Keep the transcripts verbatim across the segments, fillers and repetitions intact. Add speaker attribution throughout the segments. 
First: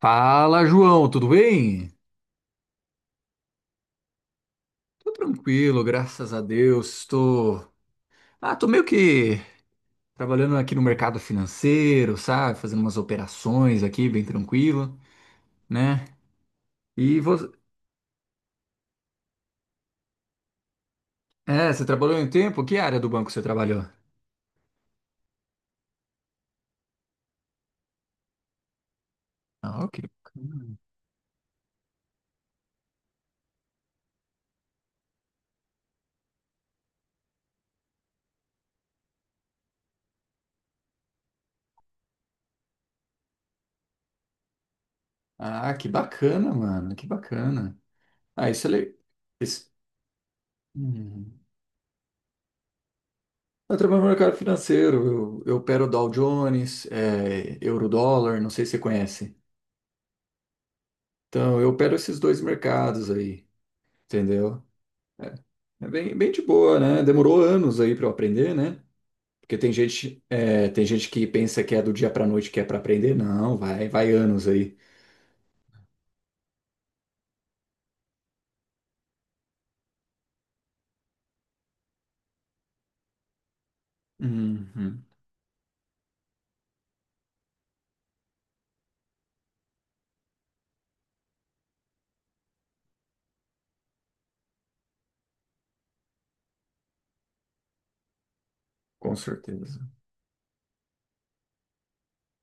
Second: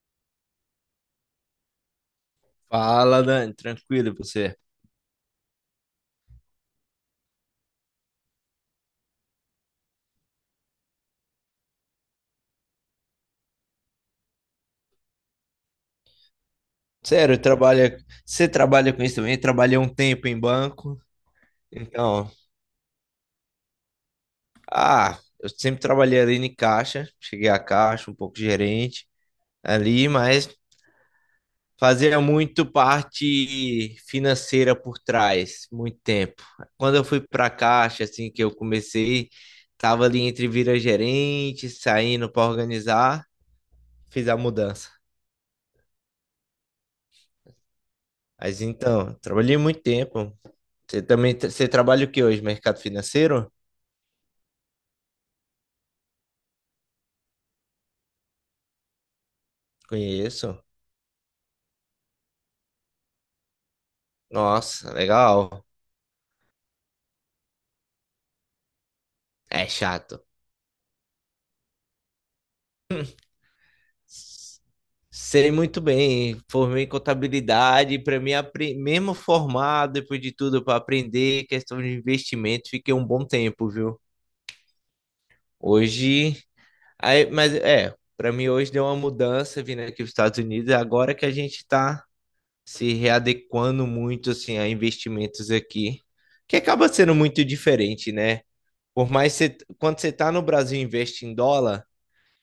Speaker 1: Fala, João, tudo bem?
Speaker 2: Fala, Dani, tranquilo e você?
Speaker 1: Tô tranquilo, graças a Deus. Tô, ah, tô meio que trabalhando aqui no mercado financeiro, sabe? Fazendo umas operações aqui, bem tranquilo, né? E
Speaker 2: Sério,
Speaker 1: você,
Speaker 2: trabalha, você trabalha com isso também? Eu trabalhei um tempo em banco.
Speaker 1: é, você trabalhou em
Speaker 2: Então,
Speaker 1: tempo? Que área do banco você trabalhou?
Speaker 2: ah, eu sempre trabalhei ali em caixa, cheguei a caixa, um pouco gerente
Speaker 1: Ah, que
Speaker 2: ali, mas
Speaker 1: bacana.
Speaker 2: fazia muito parte financeira por trás, muito tempo. Quando eu fui para caixa, assim que eu comecei, tava ali entre vira gerente, saindo para organizar, fiz a mudança.
Speaker 1: Ah, que bacana, mano, que bacana. Ah,
Speaker 2: Mas
Speaker 1: isso é le...
Speaker 2: então, trabalhei
Speaker 1: isso.
Speaker 2: muito tempo. Você também
Speaker 1: Hum.
Speaker 2: tra- você trabalha o que hoje? Mercado financeiro?
Speaker 1: Eu trabalho no mercado financeiro, eu, eu opero Dow Jones, é, Eurodólar, não sei se você conhece.
Speaker 2: Conheço.
Speaker 1: Então, eu opero esses dois mercados aí. Entendeu?
Speaker 2: Nossa,
Speaker 1: É,
Speaker 2: legal.
Speaker 1: é bem, bem de boa, né? Demorou anos aí para eu aprender, né? Porque
Speaker 2: É
Speaker 1: tem gente,
Speaker 2: chato.
Speaker 1: é, tem gente que pensa que é do dia para noite que é para aprender. Não, vai, vai anos aí.
Speaker 2: Sei muito bem, formei em contabilidade, para mim, apre- mesmo formado, depois de tudo, para aprender questão de investimento, fiquei um bom tempo, viu?
Speaker 1: Uhum,
Speaker 2: Hoje, aí, mas é, para mim hoje deu uma mudança vindo aqui para os Estados Unidos, agora que a gente está se readequando muito assim a investimentos aqui, que acaba sendo muito diferente, né? Por
Speaker 1: com
Speaker 2: mais que você,
Speaker 1: certeza.
Speaker 2: quando você tá no Brasil e investe em dólar,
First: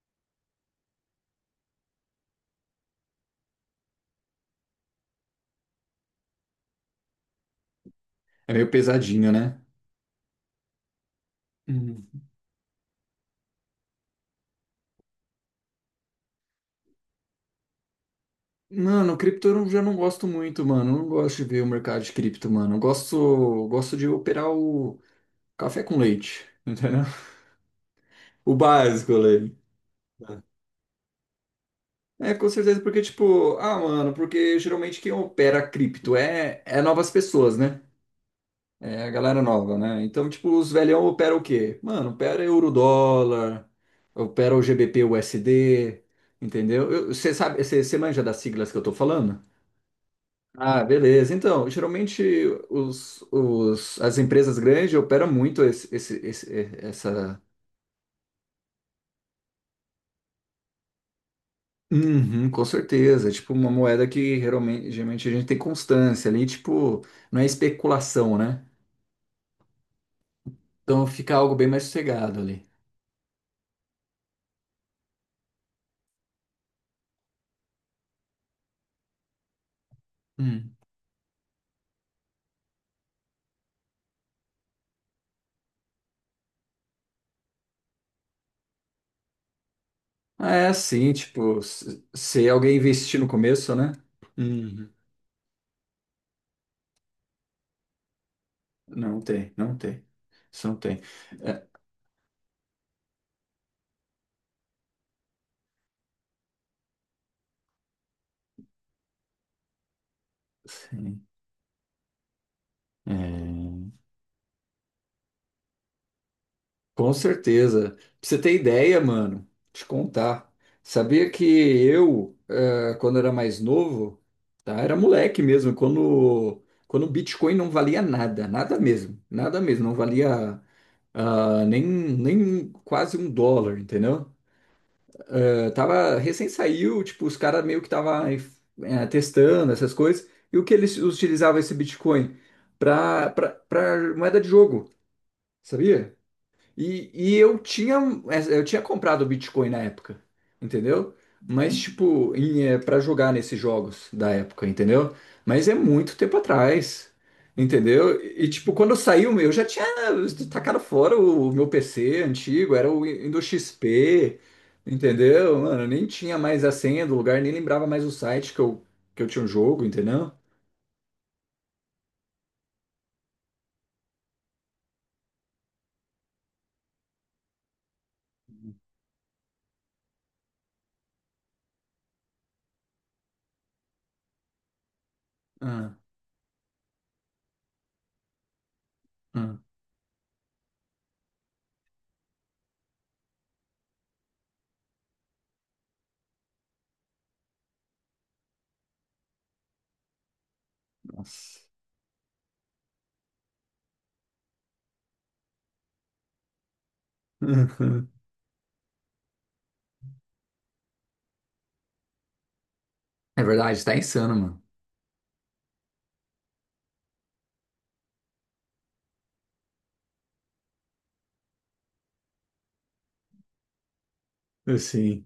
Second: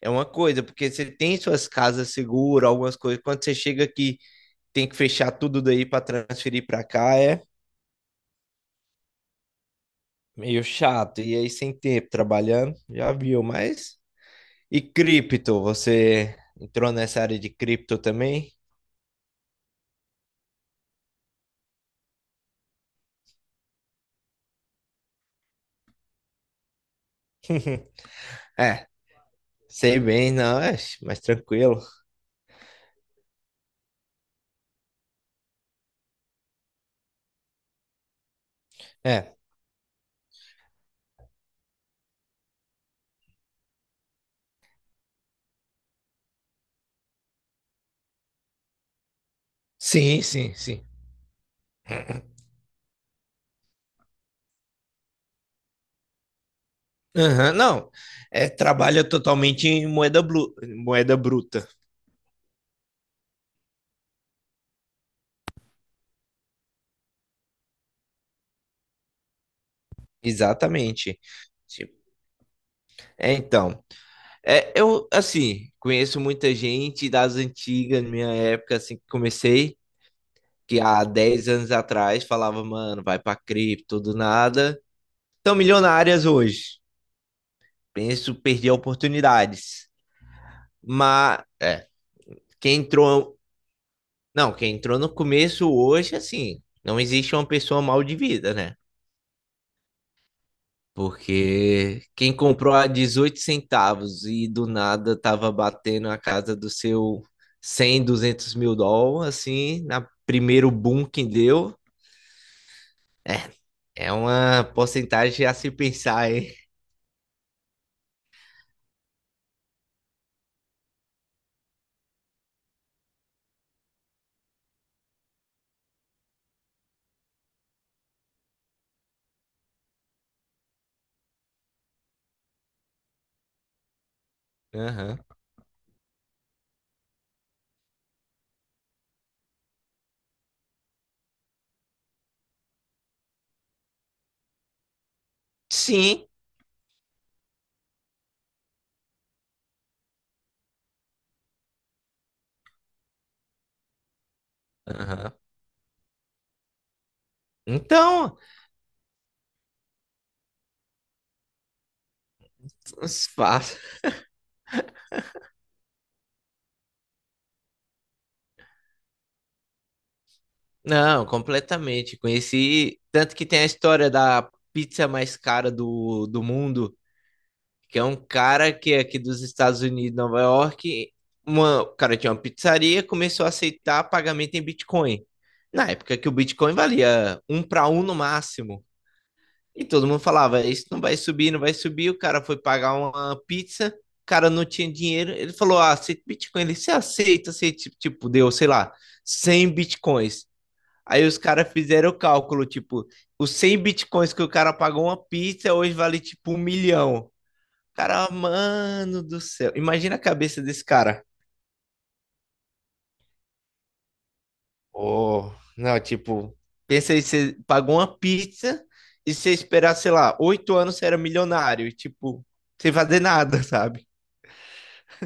Speaker 2: é uma coisa, porque você tem suas casas seguras, algumas coisas. Quando você chega aqui, tem que fechar tudo daí para transferir para cá, é
Speaker 1: É meio pesadinho, né?
Speaker 2: meio chato. E aí, sem
Speaker 1: Uhum.
Speaker 2: tempo trabalhando, já viu, mas. E cripto, você entrou nessa área de cripto também?
Speaker 1: Mano, cripto eu não- já não gosto muito, mano. Eu não gosto de ver o mercado de cripto, mano. Eu gosto, gosto de operar o café com leite, entendeu? O
Speaker 2: É,
Speaker 1: básico, ali.
Speaker 2: sei bem, não, é mais tranquilo.
Speaker 1: É, com certeza, porque, tipo, ah, mano, porque geralmente quem opera cripto é, é novas pessoas, né? É a
Speaker 2: É,
Speaker 1: galera nova, né? Então, tipo, os velhão operam o quê? Mano, opera euro-dólar, opera o G B P U S D, entendeu? Você sabe, você manja das siglas que eu tô falando?
Speaker 2: sim, sim, sim.
Speaker 1: Ah, beleza. Então, geralmente os, os, as empresas grandes operam muito esse, esse, esse- essa,
Speaker 2: Aham, não, é, trabalha totalmente em moeda, blu, moeda bruta.
Speaker 1: Uhum, com certeza. Tipo, uma moeda que geralmente, geralmente a gente tem constância ali, tipo, não é especulação, né? Então
Speaker 2: Exatamente.
Speaker 1: fica algo bem mais
Speaker 2: Tipo,
Speaker 1: sossegado ali.
Speaker 2: é, então. É, eu, assim, conheço muita gente das antigas, na minha época, assim, que comecei,
Speaker 1: Hum.
Speaker 2: que há dez anos atrás falava, mano, vai pra cripto, do nada. Estão milionárias hoje. Penso perder oportunidades.
Speaker 1: Ah, é assim,
Speaker 2: Mas,
Speaker 1: tipo,
Speaker 2: é,
Speaker 1: se se
Speaker 2: quem
Speaker 1: alguém investir no
Speaker 2: entrou.
Speaker 1: começo, né?
Speaker 2: Não, quem
Speaker 1: Uhum.
Speaker 2: entrou no começo hoje, assim, não existe uma pessoa mal de vida, né?
Speaker 1: Não tem, não tem. Isso não tem. É,
Speaker 2: Porque quem comprou a dezoito centavos e do nada tava batendo a casa do seu cem duzentos mil dólares, assim, na primeiro boom
Speaker 1: sim.
Speaker 2: que deu,
Speaker 1: É.
Speaker 2: é uma porcentagem a se pensar, hein?
Speaker 1: Com certeza. Pra você ter ideia, mano, te contar. Sabia que eu, eh, quando era mais novo, tá? Era moleque mesmo, quando, quando o Bitcoin não valia nada, nada mesmo, nada mesmo, não valia ah, nem, nem quase um dólar, entendeu?
Speaker 2: Aham.
Speaker 1: Eh, tava, recém saiu, tipo, os caras meio que tava eh, testando essas coisas, e o que eles utilizavam esse Bitcoin? Pra, pra, pra moeda de jogo, sabia?
Speaker 2: Sim.
Speaker 1: E, e eu tinha, eh, eu tinha comprado Bitcoin na época, entendeu? Mas, tipo, em, é, para jogar nesses jogos da época, entendeu?
Speaker 2: Aham.
Speaker 1: Mas é muito tempo atrás, entendeu?
Speaker 2: Então,
Speaker 1: E, tipo, quando saiu, o meu, eu já tinha tacado fora o, o meu P C antigo, era o
Speaker 2: os
Speaker 1: Windows
Speaker 2: fatos-
Speaker 1: X P, entendeu? Mano, eu nem tinha mais a senha do lugar, nem lembrava mais o site que eu, que eu tinha um jogo, entendeu?
Speaker 2: não, completamente. Conheci, tanto que tem a história da pizza mais cara do, do mundo, que é um cara que é aqui dos Estados Unidos, Nova York. Uma, o cara tinha uma pizzaria, começou a aceitar pagamento em Bitcoin. Na
Speaker 1: Ah,
Speaker 2: época que o Bitcoin valia um para um no máximo.
Speaker 1: ah,
Speaker 2: E todo mundo falava: Isso não vai subir, não vai subir. O cara foi pagar uma pizza, o cara não tinha dinheiro. Ele falou: Ah, aceita Bitcoin. Ele se aceita, aceita. Tipo, deu, sei lá, cem Bitcoins. Aí os
Speaker 1: nossa.
Speaker 2: caras fizeram o cálculo: Tipo, os cem Bitcoins que o cara pagou uma pizza hoje vale tipo um milhão. Cara, mano do céu. Imagina a cabeça desse cara.
Speaker 1: É verdade, tá insano, mano.
Speaker 2: Oh, não, tipo, pensa aí, você pagou uma pizza e você esperar, sei lá, oito anos você era milionário, e, tipo, sem fazer nada, sabe?
Speaker 1: Sim,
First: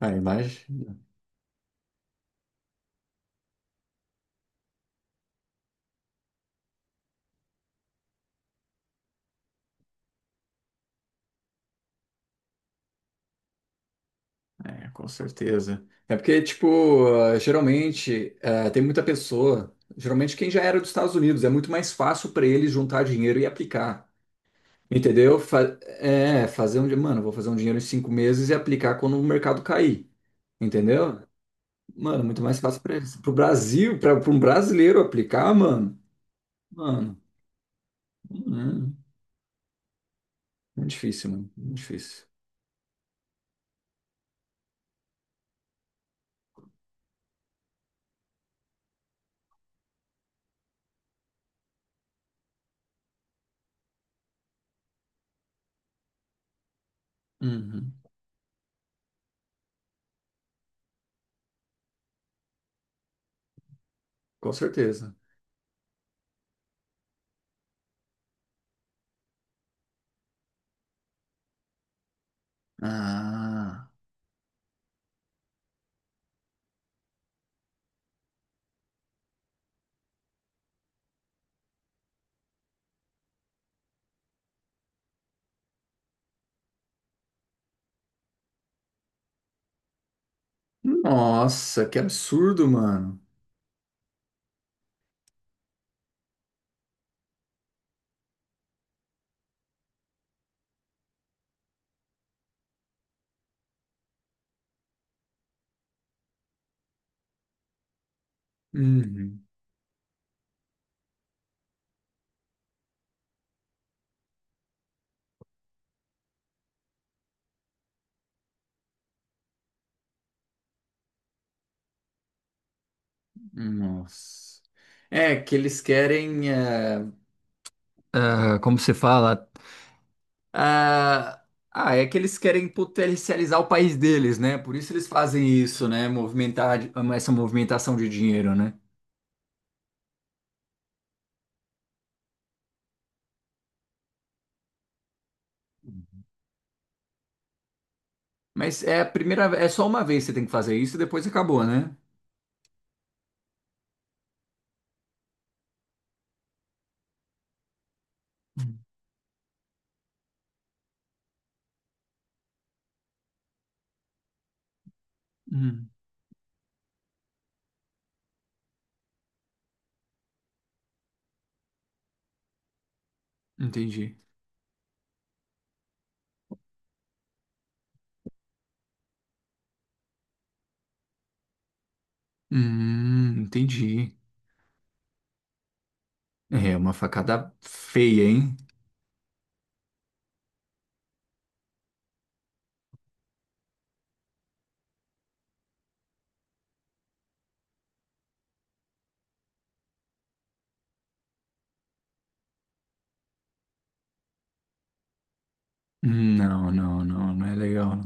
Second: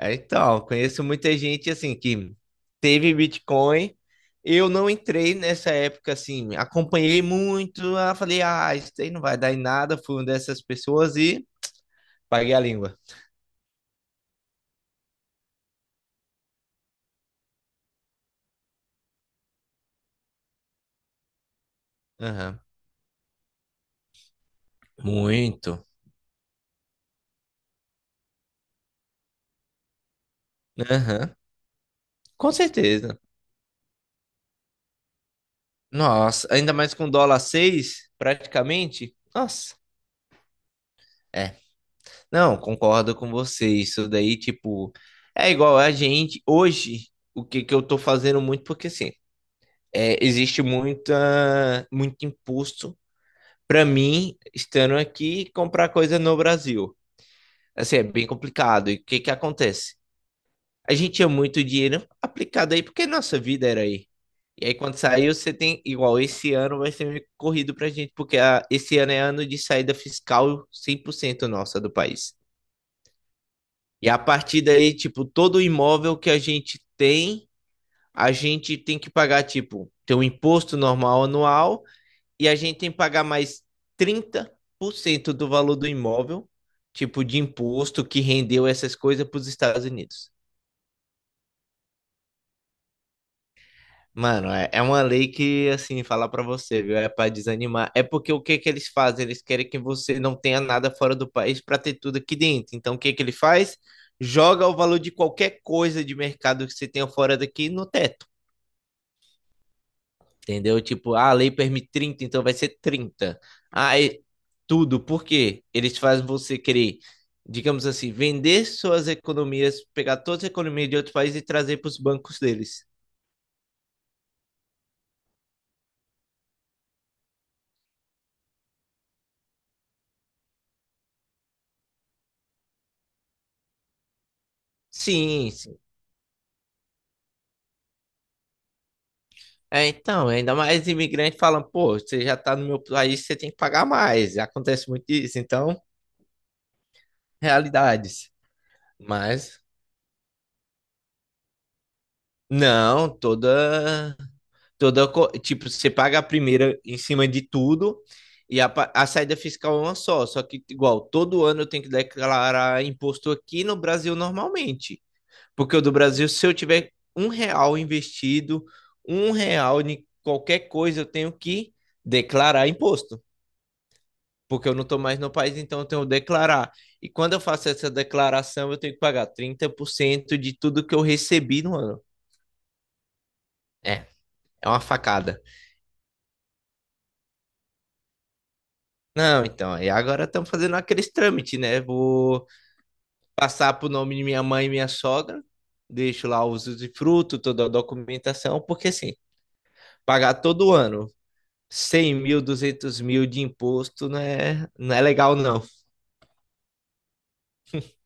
Speaker 1: a
Speaker 2: então,
Speaker 1: imagem.
Speaker 2: conheço muita gente assim que teve Bitcoin. Eu não entrei nessa época assim, acompanhei muito, ah, falei, ah, isso aí não vai dar em nada, fui uma dessas pessoas e paguei a língua.
Speaker 1: É, com certeza. É porque, tipo, ah, geralmente ah, tem muita pessoa, geralmente quem já era dos Estados Unidos, é muito mais fácil para
Speaker 2: Aham.
Speaker 1: eles juntar dinheiro e aplicar. Entendeu? Fa-
Speaker 2: Muito.
Speaker 1: é, fazer um, di- mano, vou fazer um dinheiro em cinco meses e aplicar quando o mercado cair. Entendeu?
Speaker 2: Aham.
Speaker 1: Mano, muito
Speaker 2: Com
Speaker 1: mais fácil para eles.
Speaker 2: certeza.
Speaker 1: Pro Brasil, para um brasileiro aplicar, mano,
Speaker 2: Nossa, ainda mais com
Speaker 1: mano,
Speaker 2: dólar seis,
Speaker 1: hum,
Speaker 2: praticamente. Nossa,
Speaker 1: muito difícil, mano,
Speaker 2: é.
Speaker 1: muito difícil.
Speaker 2: Não, concordo com você. Isso daí, tipo, é igual a gente hoje. O que que eu tô fazendo muito, porque assim, é, existe muita, muito imposto para mim, estando aqui, comprar coisa no Brasil.
Speaker 1: Uhum,
Speaker 2: Assim, é bem complicado. E o que que acontece? A gente tinha muito dinheiro aplicado aí, porque nossa vida era aí.
Speaker 1: com
Speaker 2: E aí, quando
Speaker 1: certeza.
Speaker 2: saiu, você tem igual. Esse ano vai ser meio corrido pra gente, porque a- esse ano é ano de saída fiscal cem por cento nossa do país.
Speaker 1: Ah,
Speaker 2: E a partir daí, tipo, todo imóvel que a gente tem, a gente tem que pagar, tipo, tem um imposto normal anual e a gente tem que pagar mais trinta por cento do valor do imóvel, tipo, de imposto que rendeu essas coisas para os Estados Unidos.
Speaker 1: nossa, que absurdo, mano.
Speaker 2: Mano, é, é uma lei que, assim, falar pra você, viu? É pra desanimar. É porque o que que eles fazem? Eles querem que você não tenha nada fora do país pra ter tudo aqui dentro. Então, o que que ele faz? Joga o valor de qualquer coisa de mercado que você tenha fora daqui no teto,
Speaker 1: Uhum.
Speaker 2: entendeu? Tipo, ah, a lei permite trinta, então vai ser trinta. Ah, é tudo. Por quê? Eles fazem você querer, digamos assim, vender suas economias, pegar todas as economias de outros países e trazer para os bancos deles.
Speaker 1: Nossa. É que eles querem. eh, Ah, como se fala? Ah, ah, é que eles querem potencializar o país deles, né? Por isso eles fazem
Speaker 2: Sim,
Speaker 1: isso, né? Movimentar essa movimentação de dinheiro, né?
Speaker 2: é, então, ainda mais imigrante falando, pô, você já tá no meu país, você tem que pagar mais. Acontece muito isso, então, realidades.
Speaker 1: Mas é a primeira,
Speaker 2: Mas,
Speaker 1: é só uma vez que você tem que fazer isso e depois acabou, né?
Speaker 2: não, toda, toda, co- tipo, você paga a primeira em cima de tudo e a, pa- a saída fiscal é uma só. Só que, igual, todo ano eu tenho que declarar imposto aqui no Brasil normalmente. Porque o
Speaker 1: Hum,
Speaker 2: do Brasil, se eu tiver um real investido, um real em qualquer coisa, eu tenho que declarar imposto.
Speaker 1: entendi.
Speaker 2: Porque eu não estou mais no país, então eu tenho que declarar. E quando eu faço essa declaração, eu tenho que pagar trinta por cento de tudo que eu recebi no ano.
Speaker 1: Hum,
Speaker 2: É,
Speaker 1: entendi.
Speaker 2: é uma facada.
Speaker 1: É uma facada feia, hein?
Speaker 2: Não, então, e agora estamos fazendo aqueles trâmites, né? Vou passar para o nome de minha mãe e minha sogra, deixo lá os usufruto, toda a documentação, porque assim, pagar todo ano cem mil, duzentos mil de imposto não é, não é legal, não.
Speaker 1: Não, não, não, não é legal.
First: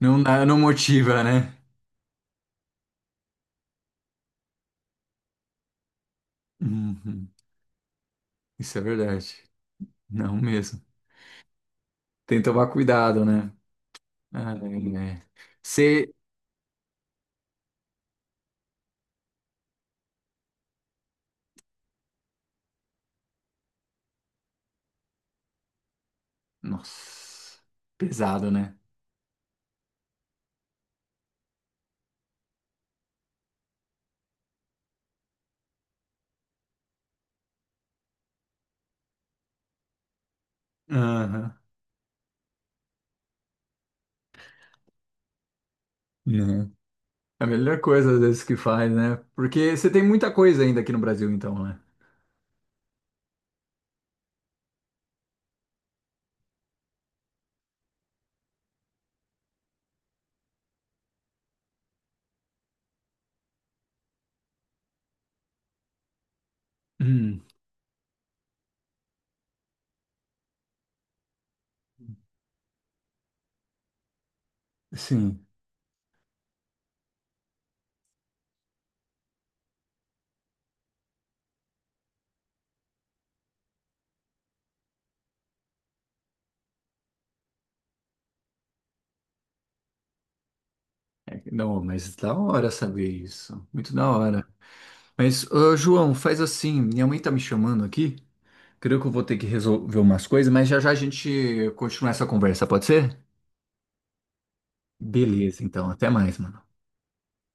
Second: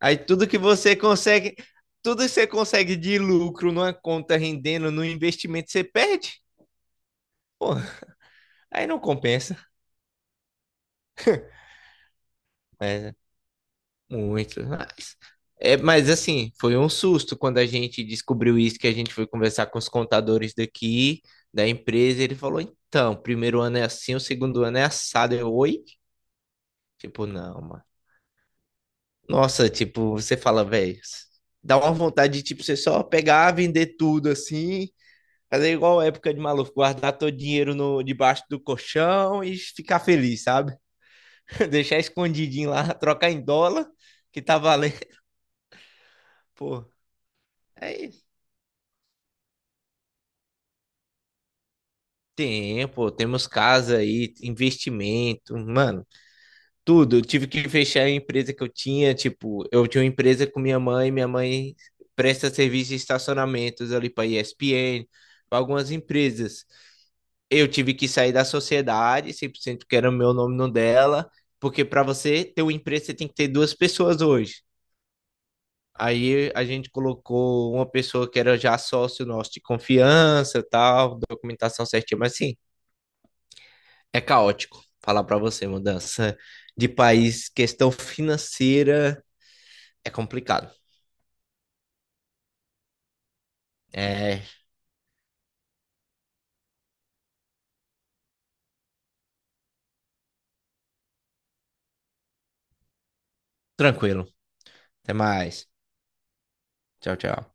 Speaker 1: Não, não, dá-
Speaker 2: tudo que
Speaker 1: não
Speaker 2: você
Speaker 1: motiva, né?
Speaker 2: consegue, tudo que você consegue de lucro numa conta rendendo no investimento, você perde.
Speaker 1: Uhum.
Speaker 2: Pô,
Speaker 1: Isso é
Speaker 2: aí não
Speaker 1: verdade.
Speaker 2: compensa.
Speaker 1: Não mesmo. Tem que tomar
Speaker 2: Mas
Speaker 1: cuidado, né? Ah,
Speaker 2: muito mais.
Speaker 1: é.
Speaker 2: É, mas
Speaker 1: Ser.
Speaker 2: assim, foi um susto quando a gente descobriu isso, que a gente foi conversar com os contadores daqui, da empresa, e ele falou: então, o primeiro ano é assim, o segundo ano é assado. Eu, oi? Tipo,
Speaker 1: Nossa,
Speaker 2: não, mano.
Speaker 1: pesado, né?
Speaker 2: Nossa, tipo, você fala, velho, dá uma vontade de, tipo, você só pegar, vender tudo assim. Fazer igual a época de maluco, guardar todo o dinheiro no, debaixo do colchão e ficar feliz, sabe?
Speaker 1: Aham.
Speaker 2: Deixar escondidinho lá, trocar em dólar, que tá valendo.
Speaker 1: Né?
Speaker 2: Pô,
Speaker 1: É a melhor
Speaker 2: é
Speaker 1: coisa, às
Speaker 2: isso.
Speaker 1: vezes, que faz, né? Porque você tem muita coisa ainda aqui no Brasil, então, né?
Speaker 2: Tem, pô, temos casa aí, investimento, mano, tudo. Eu tive que fechar a empresa que eu tinha, tipo, eu tinha uma empresa com minha mãe, minha mãe presta serviço de estacionamentos ali para E S P N, para algumas empresas.
Speaker 1: Hum,
Speaker 2: Eu tive que sair da sociedade, cem por cento que era o meu nome no dela, porque para você ter uma empresa, você tem que ter duas pessoas hoje.
Speaker 1: sim.
Speaker 2: Aí a gente colocou uma pessoa que era já sócio nosso de confiança, tal, documentação certinha, mas sim, é caótico. Falar para você, mudança de país, questão financeira é complicado.
Speaker 1: É. Não, mas da hora saber isso. Muito da
Speaker 2: É
Speaker 1: hora. Mas, ô, João, faz assim. Minha mãe tá me chamando aqui. Creio que eu vou ter que resolver umas coisas, mas já já a gente continua essa conversa, pode ser?
Speaker 2: tranquilo. Até
Speaker 1: Beleza,
Speaker 2: mais.
Speaker 1: então. Até mais, mano.
Speaker 2: Tchau, tchau.